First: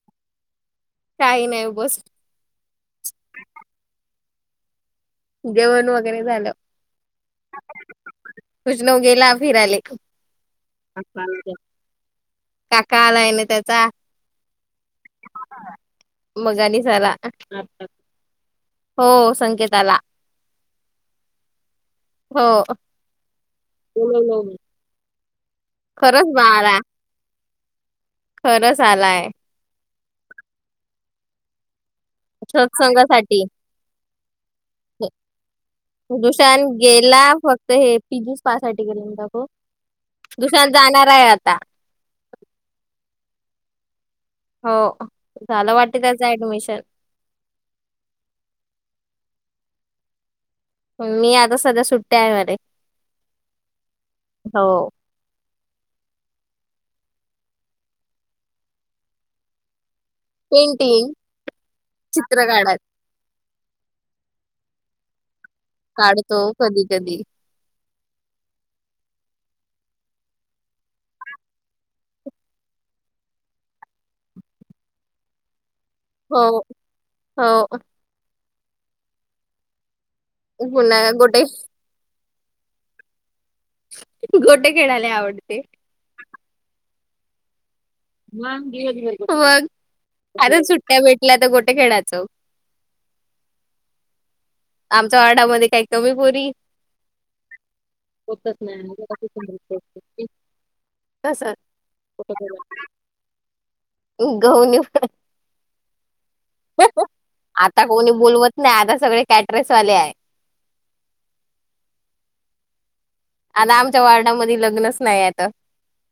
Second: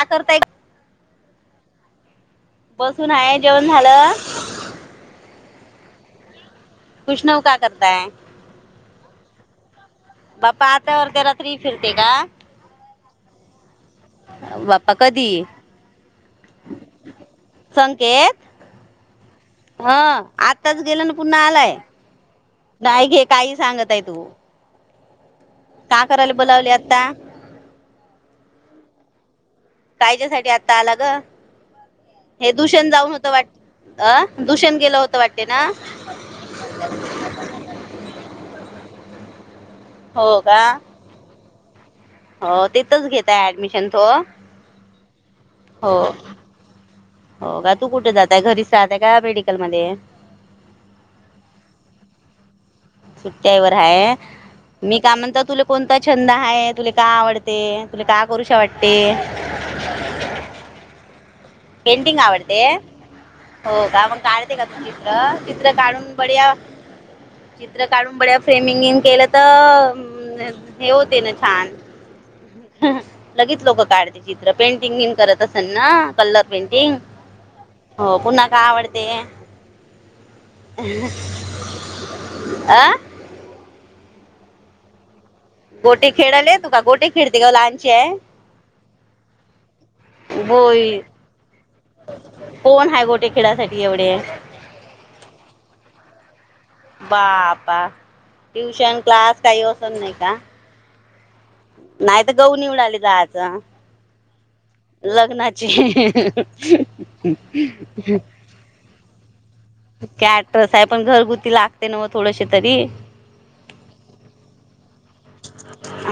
का करताईत काही नाही बस बसून हाय. जेवणं झालं? जेवण वगैरे झालं. उष्नव का करताय? उष्नव गेला फिराले. बाप्पा आत अर्ध्यारात्री फिरते का? काका आलाय ना बाप्पा कधी हाय, हा हा मग आणि झाला. अं आत्ताच गेलाय अन् पुन्हा आलाय, हो नाही ते. काही सांगत, आहे तू [unintelligible] का खरंच करायला बोलावले आता? खरंस आलाय. कायच्यासाठी आत्ता आला ग? हे दूषण जाऊन होतं सत्संगासाठी. वाट अ दूषण गेलं होतं वाटते ना व्हय दुशान गेला फक्त हे पी जी पास साठी गेलं, त्या बघ, हो का? हा जाणार हाय आता. हो तेिथंच घेताय ऍडमिशन तो? हो झालं हो वाटत त्याचं ऍडमिशन. हो का! तू कुठे जाताय घरीच जाताय का मेडिकल मध्ये? मी आता सध्या सुट्टया वर आहे! सुट्यावर आहे. हो मी का म्हणंत तुला कोणता छंद आहे? तुला का आवडते? तुला का करू शा वाटते? पेंटिंग. पेंटिंग चित्र आवडते! काढत हो का मग, काढते का हो का चित्र काढून काढतो बढिया, कधी कधी चित्र काढून बड्या फ्रेमिंग केलं तर, हे होते ना छान, लगेच लोकं काढते चित्र, पेंटिंग बिन करत असेल ना? कलर हो पेंटिंग, हो हो पुन्हा का आवडते? पुन्हा गोटे अं गोट्या खेळाला आवडते. गोठे खेळले आहे त का गोटे खेळते का लहान! म बघ आजच बोई सुट्ट्या भेटल्या तर गोट्या खेळाचं! कोण हाय गोटे खेळासाठी एवढे? आमच्या वाडामध्ये काही कमी पोरी. बाबा ट्युशन क्लास काही असत नाही का? कसं, नाहीतर गहू निवडाले जायचं! गहून लग्नाची, आता कोणी बोलवत नाही आता सगळे काय, क्याक्टर्स आहे पण घरगुती लागते ना मग थोडसे तरी? आता आमच्या वॉर्डा मध्ये लग्नच नाही आहेत.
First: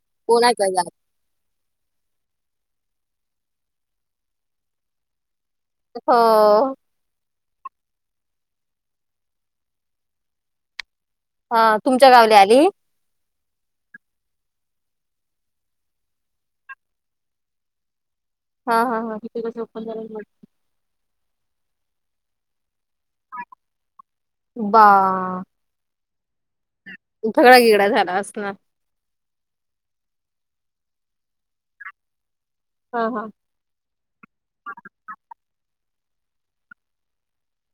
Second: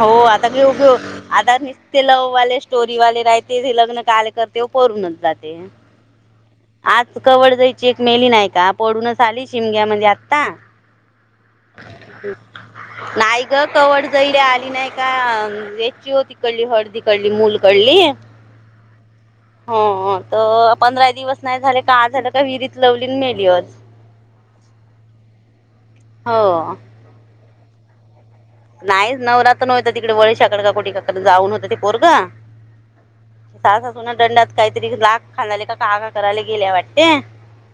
हो आता घेऊ घेऊ आता आणि. ते लव्हवाले स्टोरी वाले राहते ज लग्न कार्य करते व पळून जाते. हो, आज कवड जायची एक मेली नाहीय का पडूनच आली शिमग्या म्हणजे आता! हा तुमच्या गावली आली. नाही ग कवड जाईला आली नाही का याची होती कडली हळदी, कली मूल करली हा हा हा [unintelligible] तर पंधरा दिवस नाही झाले का आ झालं का विहिरीत लवली मेलीअज बाप हो झगडा बिगडा झाला असणार नाही नवरा नव्हत तिकडे वळीशाकड का काकडे जाऊन होते ते पोरगं हा हा सासा सुना दंडात काहीतरी लाग खानाले का काग करायला गेल्या वाटते?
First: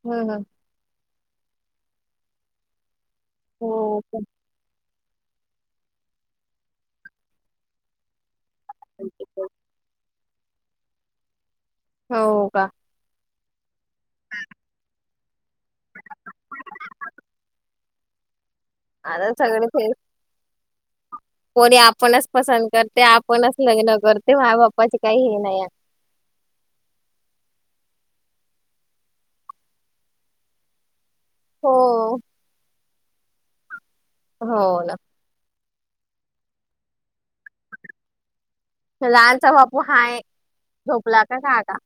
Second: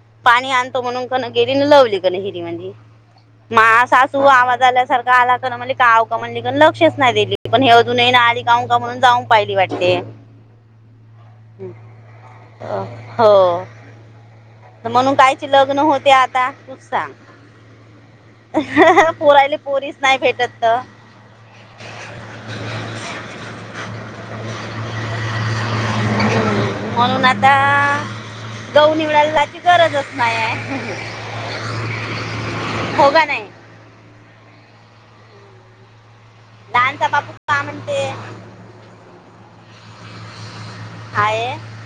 हम्म हम् पाणी आणतो म्हणून कण गेली लवली कण हिरी मधी मा हो का? सासू आवाज आवाज आलाय सारखा आला की नाही मले आव कान म्हणली लक्षच नाही. दिली पण हे अजू नाही आली. जाऊ का म्हणून जाऊन पाहिली वाटते. हो हम् [unintelligible] म्हणून कायची लग्न होते आता तूच सांग [unintelligible] आता पोरायले पोरीच नाही भेटत तर पोरी आपणच पसंत करते. आपणच लग्न करते. माय बाप्पाचे काही हे नाही. [unintelligible] म्हणून आता गहू निवडायची जायची गरजच नाही आहे [unintelligible] हो हो का नाही. हो ना लहान चा बापू का म्हणते? लहानचा बापू हाय झोपला का काय आता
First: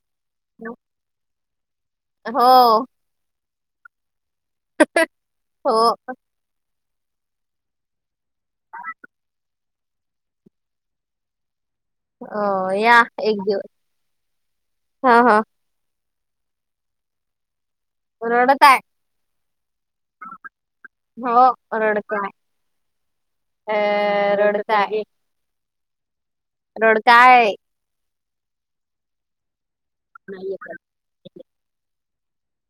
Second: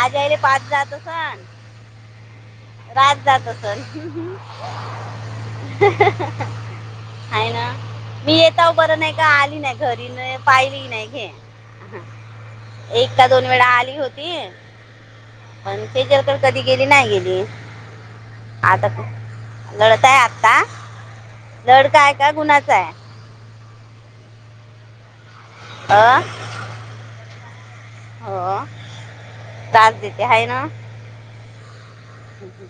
आज्यायले पाच जात सण हो काय जात असन [unintelligible] हो आहे ना मी येताऊ बरं नाही का आली घरी नाही पाहिली नाही घे अ, या एकदा एक दोन वेळा दिवस आली होती हा हा पण तेच्या तर कधी गेली नाही गेली रडत आहे आता लढतय आता हो रडत लडकय आहे का गुणाच आहे. [unintelligible] अ रोडत आहे. आं रोड काय. होओ त्रास देते हाय ना. थक्यू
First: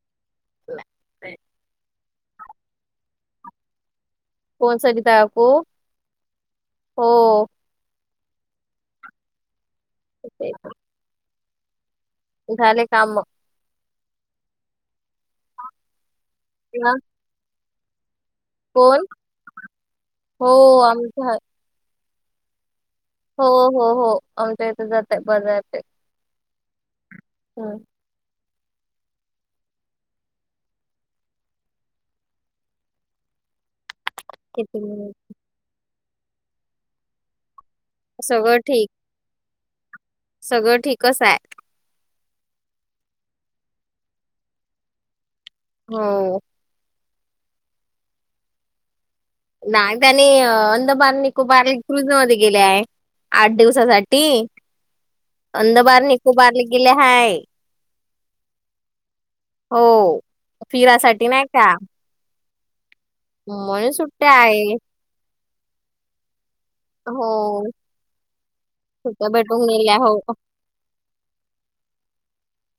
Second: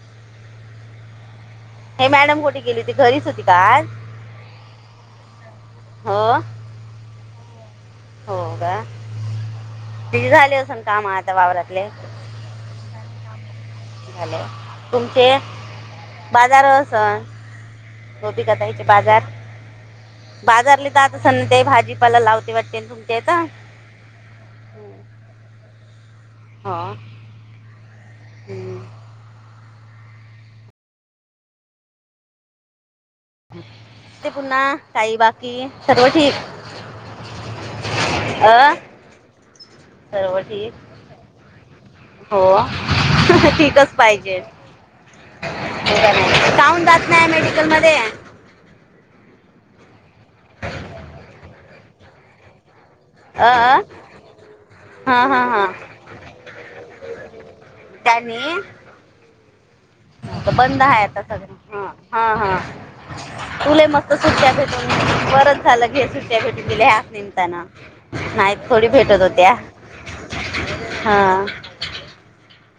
नाय ते हे मॅडम कुठे गेली होती घरीच होती काय? कोण सरिता काकू हो हो का? तिचे झाले असून काम आता वावरातले झाले काम झाल तुमचे बाजार हा, असन गोपिका ताई चे कोण बाजार हो बाजारले आता आमच्या सन ते भाजी मला लावते वाटते ना तुम्च्याचा हो हो हो आमच्या इथे जातंय बाजारचे हा होम [unintelligible] हम्म ते पुन्हा किती मिनिट काई बाकी सर्व ठीक. सगळं अ ठीक. सर्व ठीक, सगळं ठीकच आहे हो ठीकच पाहिजे. हो काऊन जात ना मेडिकल मध्ये. नाही त्यानी आंदबार निकुबार क्रुझ मध्ये गेले आहे. आठ अ दिवसासाठी हा हा अंधबार निकोबारले गेले हाय. त्यांनी. हो. बंद आहे आता फिरासाठी नाही का सगळं. हा हा तुले म्हणून मस्त सुट्ट्या आहे भेटत बरं झालं घे सुट्ट्या त्यानी दिल्या त्या हो निमतान नाही थोडी भेटत सुट्ट्या होत्या. भेटून गेल्या हो हा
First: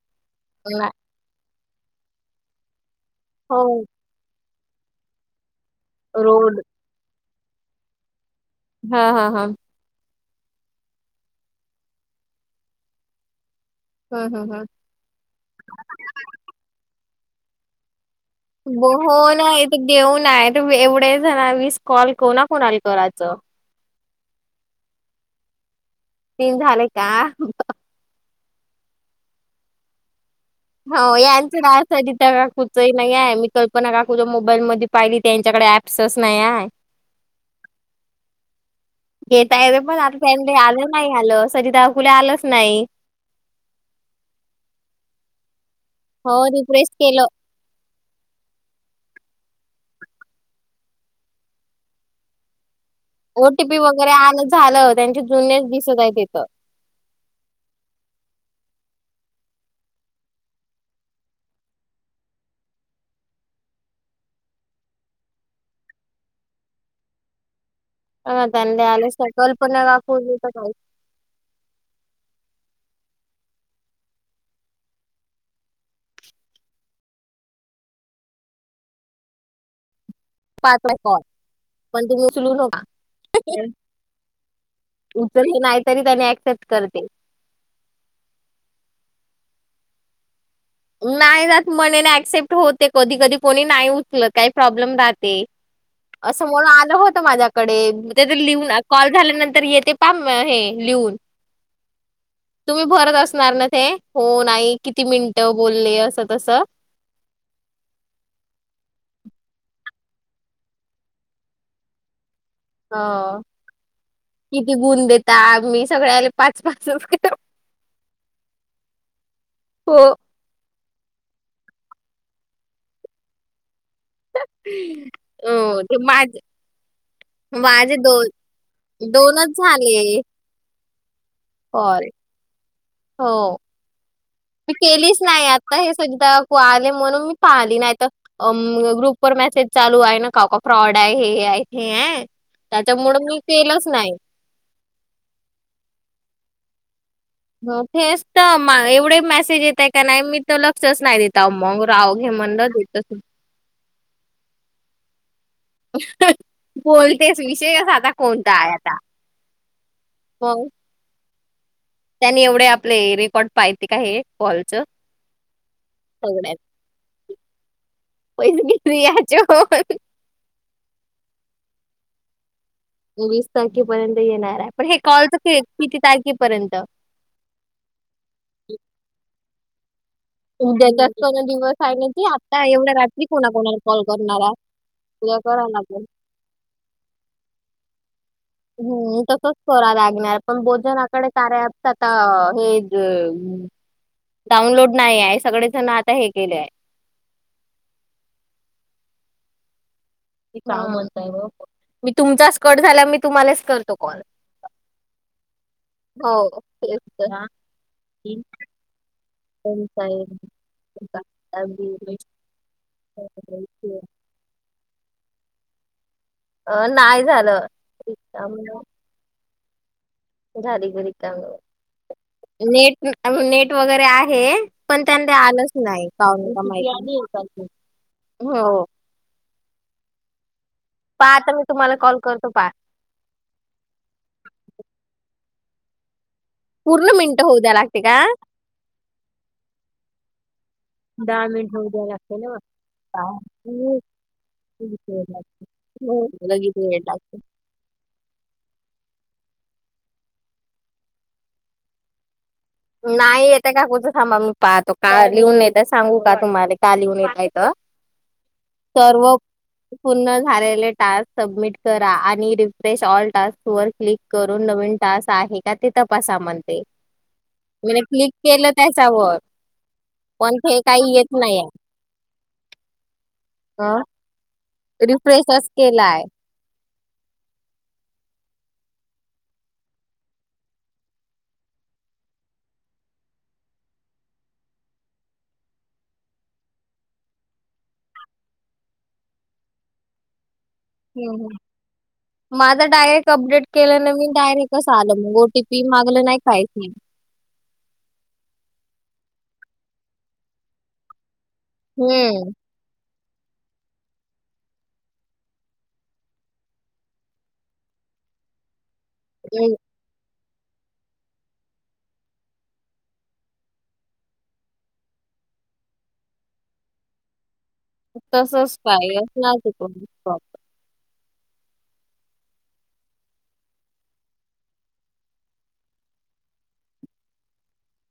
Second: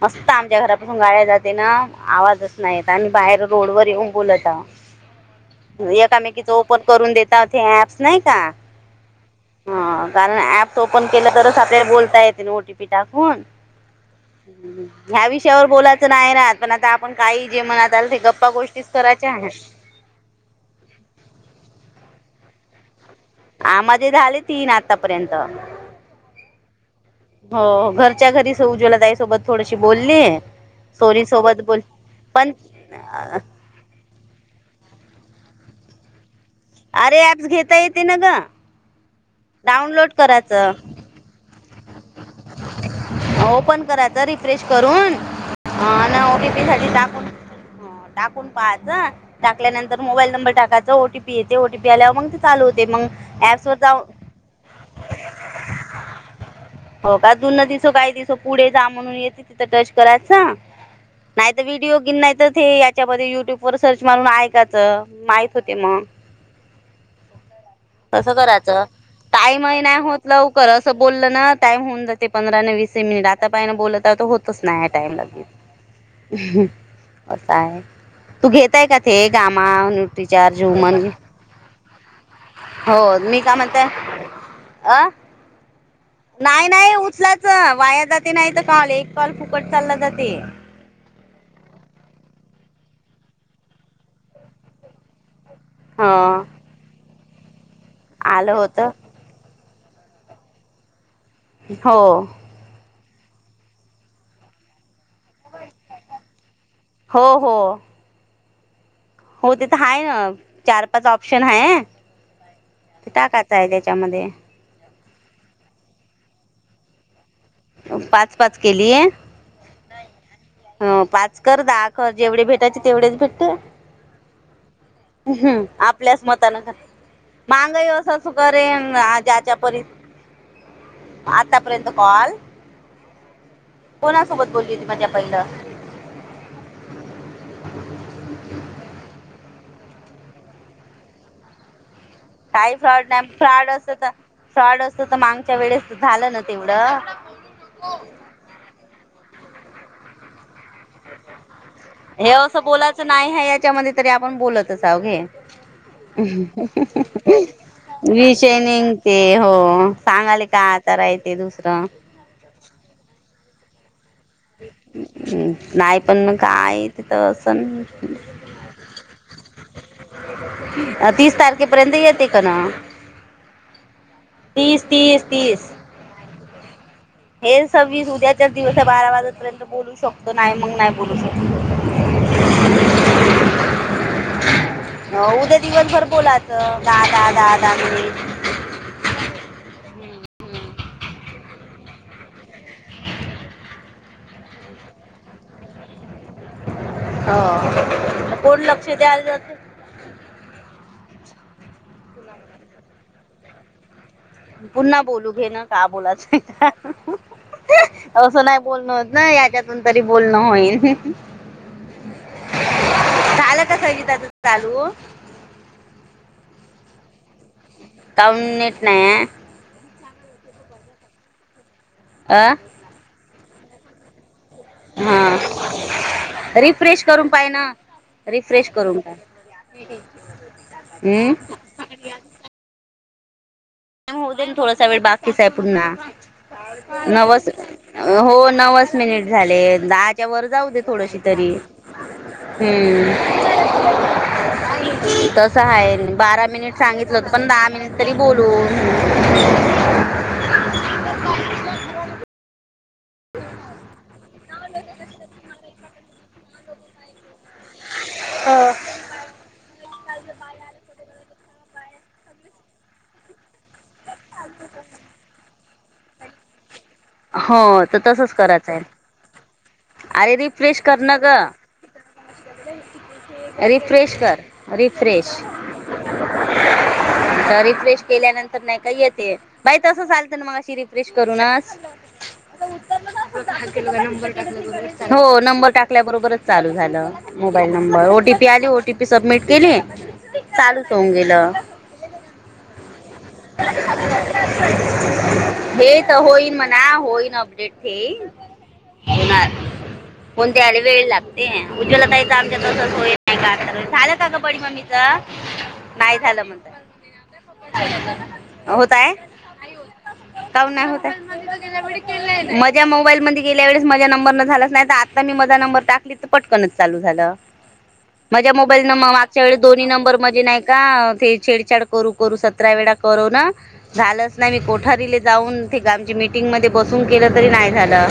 मस्त आमच्या ना- घरापासून गाड्या जाते ना आवाजच नाहीत आम्ही बाहेर हो रोडवर येऊ बोलत हा एकामेकीच रोड ओपन करून दता हे ऍप्स नाही का. हा हा हा हा कारण ऍप ओपन केलं तरच आपल्या बोलता येते ना ओ टीपी टाकून. हं हम्म हं ह्या विषयावर बोलायचं नाही ना पण आता आपण काही जे म्हणत आलं ते गप्पा गोष्टीच करायच्या आहे. देऊन आहे एवढे जणानी वीस कॉल कोना कोणाला करायचं. अं माझे झाले तीन आतापर्यंत. तीन झाले का हो घरच्या घरी स उज्वला ताईसोबत थोडीशी बोलली. हो सोरी यांच सोबत का बोल सरीता पण काकूंच नाही आहे क पण का कु ज्या मोबाईल मध्ये पाहिली त्या त्यांच्याकडे ऍप्सच नाही आहे. अरे ऍप्स घेता येते ना ग घेता येते पण डाऊनलोड आता त्यांनी करायचं. आलं नाही आलं सरिता कुल्या आलंच नाही. ओपन करायच रिफ्रेश करून. हा न हो ओ टी पी साठी रिफ्रेश टाकून, केलं. टाकून पाहायचं. टाकल्यानंतर मोबाईल नंबर टाकायचा ओटीपी येते ओटीपी आल्यावर मग ते चालू होते मग. ॲप्सवर ओटीपी जाऊ वगैरे आलं झालं त्यांचे जुन्याच दिसत आहे तिथं. हो का जुन दिसत आहे काही दिवस पुढे जा म्हणून येते तिथं टच करायचं. नाहीत व्हिडिओ गिन नाही तर हे याच्यामध्ये युट्यूब व सर्च मारून ऐकायचं. माहित होते मग. तसं अ करायचं त्यां आलं स कल्पना काकू होतच आहेत. [inaudible] बोलल ना टाइम होऊन जाते पंधरा न वीस मिनिट आता पाहिन बोलत होतच नाही टाइम लगेच. असं आहे, तू घेतय का ते कामा ति चार जव पाच म्हन कॉल पण तुम्ही उचलू नका. हो मी काय म्हणताय [inaudible] अहं [unintelligible] नाही तरी पहीले ऍक्सेप्ट कर. वाया जाते नाही तर काल एक काल फुकट चालला जाते. नाही जात म्हणे एक्सेपेक्ट होते कधी कधी कोणी नाही उचल काही प्रॉब्लेम राहते. ह असं म्हणून आलं होत माझ्याकडे त्या आलं लिहून होत कॉल झाल्यानंतर येते पा हे लिहून, हों. तुम्ही भरत असणार नां ते हो नायी किती मिनिटं बोलले असं तसं? हों हों. हों तिथं हायं नां चार पाच ऑप्शन हायं ते ह टाकायचंय त्याच्यामध्ये. किती गुण देता मी सगळ्या पाच पाच [unintelligible] पाच पाच केलि? हो. हं पाच कर दहा कर जेवढे भेटायचे तेवढेच भेटतें. [inaudible] उहुं ते आपल्याच माझ मतानं मांगाई माझे असं दोन सु करे अं दोनच ज्याच्या परी झाले आता पर्यंत कॉल? हों कोणासोबत मी बोलली होती माझ्या केलीच पहिलं नाय आ त्या हें सु [inaudible] काकू आले म्हणून मी पण आली नाही त अमं ग्रुप वर मेसेज चालूयं नां कावकाव फ्रॉडयं हें तेंयं. कायी फ्रॉड नाही फ्रॉड असतं तर फ्रॉड असतं तर मागच्या वेळेस झालं ना तेवढं. हं तेच तर मां एवढे मेसेज येतय का नायी मी तर लक्षच नाही देता मग राव. घे हे असं म्हणलं देतच बोलायचं बोलतेच नाही हाय याच्यामध्ये तरी आपण बोलतच हवं घे. विषयच [unintelligible] आता कोणता विषय आहे आता निंगते हों सांगाली का? खरायं तें दुसरं. त्यांनी एवढे आपले रेकॉर्ड पाहतें कां हें? हुं नायी पण मग काय तिथं असंन पैस कितीयाहचें हों [unintelligible] अं तीस तारखेपर्यंत येते कन. हे वीस तारखेपर्यंत येणारयं पण हे तीस कॉलच के तीस किती तारखेपर्यंत? हे सव्वीस उद्याच्या दिवसयं बारा वाजेपर्यंत बोलू शकतो. नाही मग उद्या नाही चा बोलू पर्यंत जास्त दिवस हाय ने की आता एवढ्या रात्री कोणा कोणाला कॉल करणारात. उद्या दिवसभर बोलाच दां दां दां दहा मिनिटं. हुं तसंच करां लागणार पण भोजनाकडे कार्याॲपचा आता हे ज डाऊनलोड नायीहाय सगळे जण आता हे केलेयं. हों म कोण लक्ष द्यायला जातेयं. कां म्हणतां वो मी तुमचांच कट झाला मी तुम्हालांच करतो कॉल? पुन्हा बोलू घेन का हो बोलाचं तेच तर हा [unintelligible] असं नाही बोलणं होत नायी याच्यातून तरी कोणता बोलणं होईल. आहे झालं [inaudible] [inaudible] चालू अं नायी झालं. काहून रिकामं नेट नायायं. जारी बरी का म अं नेट अहो नेट वगैरे आहे. पण त्यांना हा आलंच नायी पावणं का रिफ्रेश करून पाय माहीत ना [inaudible] हों. फिट येतीये म्हणजे पाहा आत्ता मी तुम्हाला कॉल करतो पाहा. [inaudible] थोडसा वेळ बाकीच आहे पुन्हा पूर्ण मिनिटं नवस होऊ द्या लागते का? हों नवस मिनिट झाले दहा च्या वर जाऊ दे थोडशी तरी हम्म पहा. हो. तस आहे बारा लगेच मिनिट वेळ सांगितलं होतं लागते पण दहा मिनिट तरी बोलू नाही येते काकुच थांबा मी पाहतो लिहून येत सांगू का तुम्हाला का लिहून येत. हो [inaudible] पूर्ण झालेले टास्क सबमिट करा आणि रिफ्रेश ऑल टास्क वर क्लिक करून नवीन टास्क आहे का ते तपासा म्हणते. हो तर म्हणजे तसच क्लिक केलं करायचं आहे त्याच्यावर अरे पण रिफ्रेश ते कर काही ना येत ग नाही आहे रिफ्रेश कर रिफ्रेश रिफ्रेशच [inaudible] रिफ्रेश केल्यानंतर नाही का येते बाई तसं चालतं ना मग अशी रिफ्रेश करूनस [inaudible] हो नंबर टाकल्याबरोबरच चालू झाल मोबाईल नंबर ओटीपी आली ओटीपी सबमिट केली चालूच होऊन हम्म गेलं हम्म. माझं डायरेक्ट अपडेट केलं ना मी डायरेक्ट कसं आलं मग ओटीपी हे तर मागलं नाही होईल काहीच म्हणा नाही. होई ना अपडेट ते होणार पण त्याले वेळ लागत [inaudible] हम्म तसच होईल नाही का झालं का ग बडी ममीच नाही झालं म्हणत होत आहे हम कामून नाही होत माझ्या मोबाईल मध्ये गेल्या वेळेस माझ्या नंबर न झालाच नाही आता मी माझा नंबर टाकली पटकन चालू झाल माझ्या तसच मोबाईल न काय मागच्या असणार वेळेस ते दोन्ही कोणी नंबर म मधी नाही का ते छेडछाड करू करू ते सतरा वेळा करू ना झालंच नाही मी कोठारीले जाऊन ठिकाणची मिट मिटींग मध्ये बसून केलं तरी नाही झालं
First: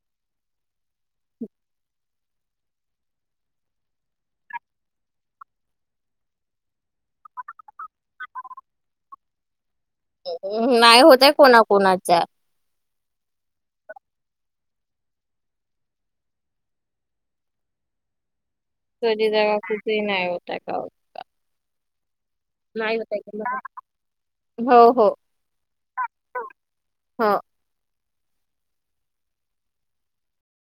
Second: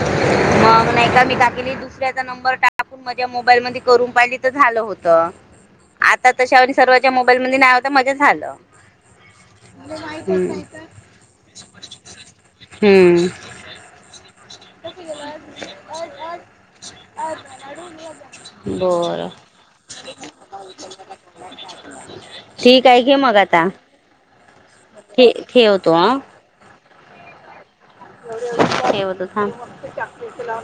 मग नाही का मी काली दुसऱ्याचा नंबर टाकून माझ्या मोबाईल म करून पाहिली तर झालं होत. आता तशावर सर्वांच्या मोबाईल मध्ये नाही होता माझ्या झालं हम्म नाही होतय कोणाकोणाच्या हम् [unintelligible] बरं तोरी कुठही नाही होता. [unintelligible] ठीक आहे घे मग आता हो हो ठेवतो अ हो ठेवतो थांब